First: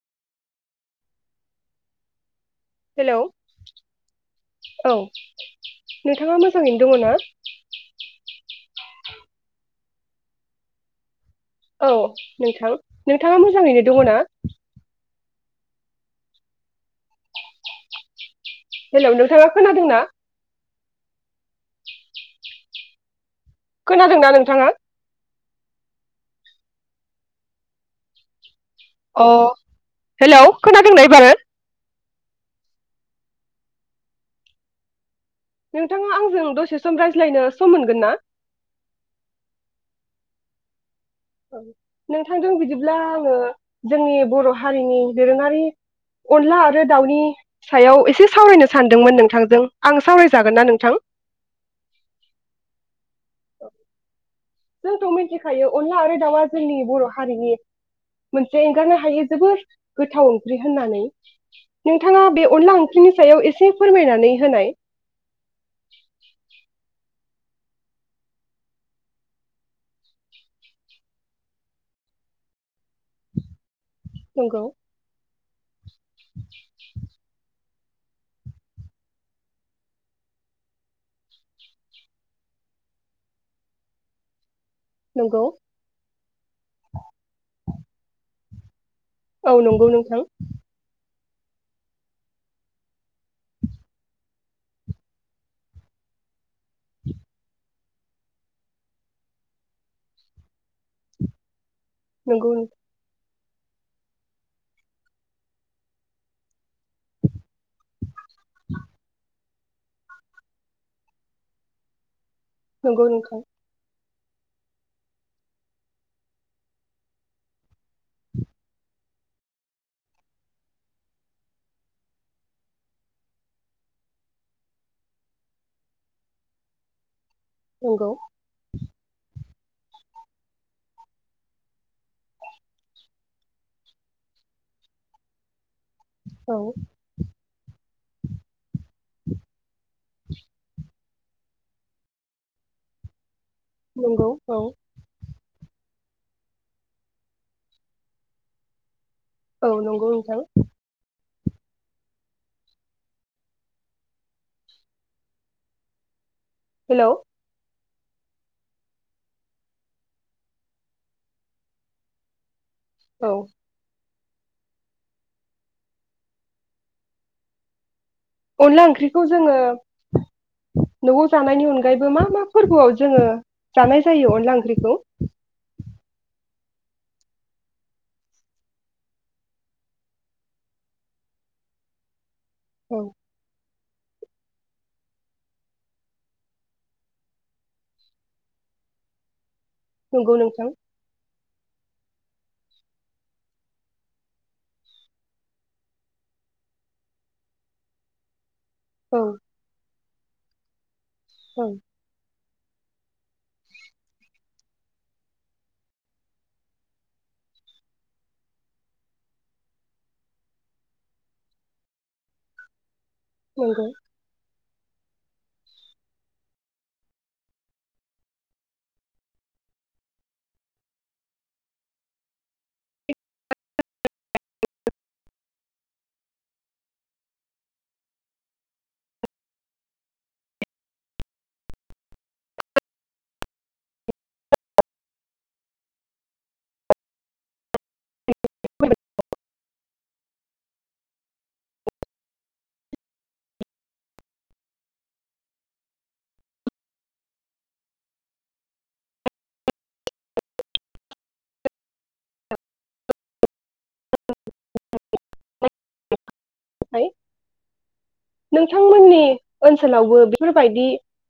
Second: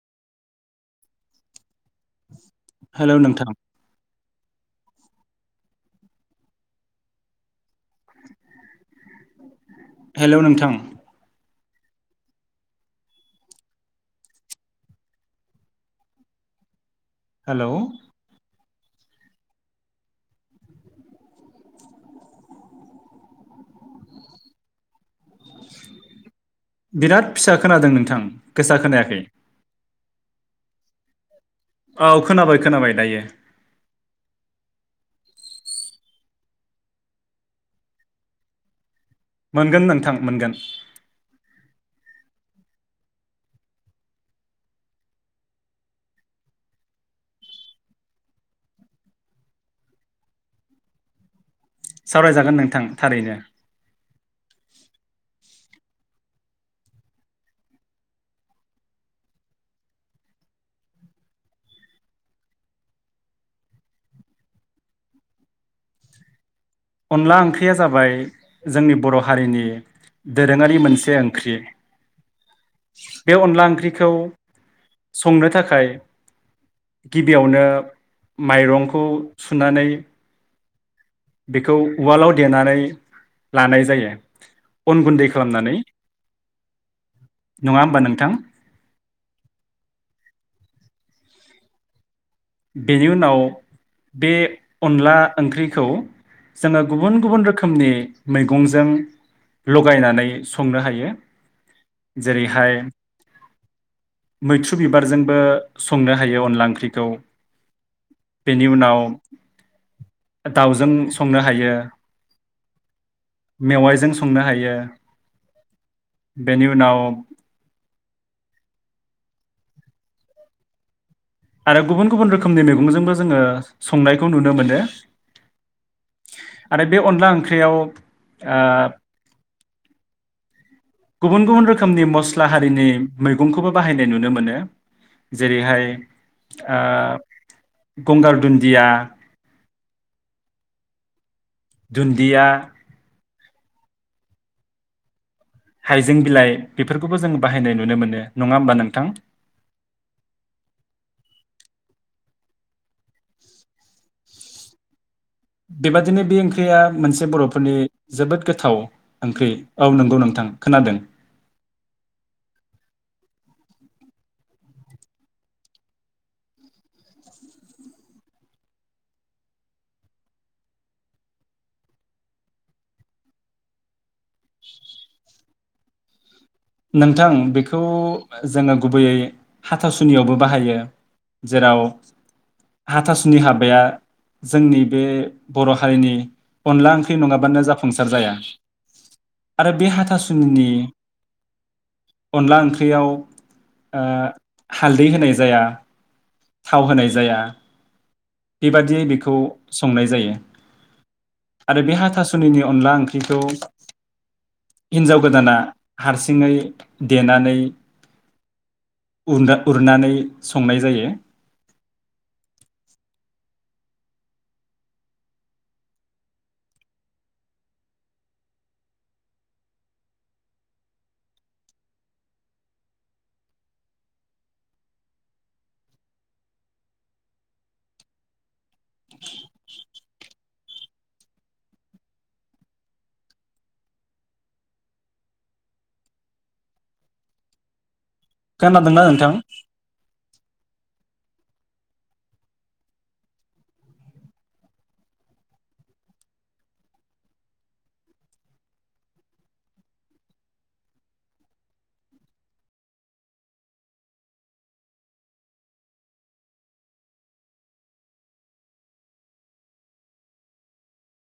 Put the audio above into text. [inaudible] Hello hello नोंथां औ नोंथाङा मोजाङैनो दङ ना? हेल' नोंथां औ, नोंथां नोंथाङा मोजाङैनो दङ ना? हेलौ हेलौ नोंथांङा खोनादों ना? खोनादोंना नोंथाङा? बिराद फिसा खोनादों नोंथां गोसा खोनायाखै अ हेलौ खोनादोंना एबारो? औ खोनाबाय खोनाबाय दायो नोंथाङा आंजों दसे सम रायज्लायनो सम मोनगोन ना? मोनगोन नोंथां मोनगोन नोंथांजों बिदिब्ला आंङो जोंनि बर हारिनि दोरोंङारि अनला आरो दाउनि सायाव एसे सावरायनो सानदोंमोन नोंथांजों आं सावरायजागोन ना नोंथां? सावरायजागोन नोंथां थारैनो जोंथ' मिथिखायो अनला आरो दाउआ जोंनि बर हारिनि मोनसे एंगारनो हायै जोबोर गोथाव ओंख्रि होननानै। नोंथाङा बे अनला ओंख्रिनि सायाव एसे फोरमायनानै होनाय अनला ओंख्रिया जाबाय जोंनि बर हारिनि दोरोंङारि मोनसे ओंख्रि बे अनला ओंख्रि खौ नंगौ संनो थाखाय गिबियावनो माइरंखौ सुनानै बेखौ उवालाव देनानै लानाय जायो अन गुन्दै नंगौ खालामनानै नंङा होमबा नोंथां औ नंगौ नोंथां बेनि उनाव बे अनला ओंख्रिखौ जोंङो गुबुन गुबुन रोखोमनि मैगंजों लगायनानै संनो हायो जेरै नंगौ हाय मैथ्रु बिबारजोंबो संनो हायो अनला ओंख्रिखौ बेनि उनाव दाउजों संनो हायो नंगौ नोंथां खुंनो हायो बेनि उनाव आरो गुबुन गुबुन रोखोमनि मैगंजोंबो जोंङो संनायखौ नुनो मोनो आरो बे अनला ओंख्रि फ्रियाव ओ नंगौ गुबुन गुबुन रोखोमनि मस्ला हारिनि मैगंखौबो बाहायनाय नुनो मोनो जेरैहाय औ ओ गंगार दुन्दिया दुन्दिया नंगौ औ हाइजें बिलाइ बेफोरखौबो जों बाहायनाय नुनो मोनो नंङा होमबा नोंथां औ नंगौ नोंथां बेबायदिनो बे ओं फ्रिया हेलौ मोनसे बरफोरनि जोबोद गोथाव ओंख्रि औ नंगौ नोंथां खोनादों [inaudible] औ अनला ओंख्रिखौ जोंङो नआव जानायनि अनगायैबो मा मा फोरबोआव जोंङो जानाय जायो अनला ओंख्रिखौ नोंथां बेखौ जोंङो गुबैयै हाथासुनियावबो बाहायो जेराव औ हाथासुनि हाबाया जोंनि बे बर' हारिनि अनला ओंख्रि नङाबानो जाफुंसार जाया आरो बे नंगौ नोंथां हाथासुनिनि अनला ओंख्रियाव ओ हालदै होनाय जाया थाव होनाय जाया बेबादियै औ बेखौ संनाय जायो औ आरो बे हाथास सुनिनि अनला ओंख्रिखौ हिन्जाव गोदाना हारसिङै देनानै उरना-उरनानै संनाय जायो। नोंगौ [inaudible] खोनादोंना नोंथां नोंथांमोननि ओनसोलावबो बेफोरबायदि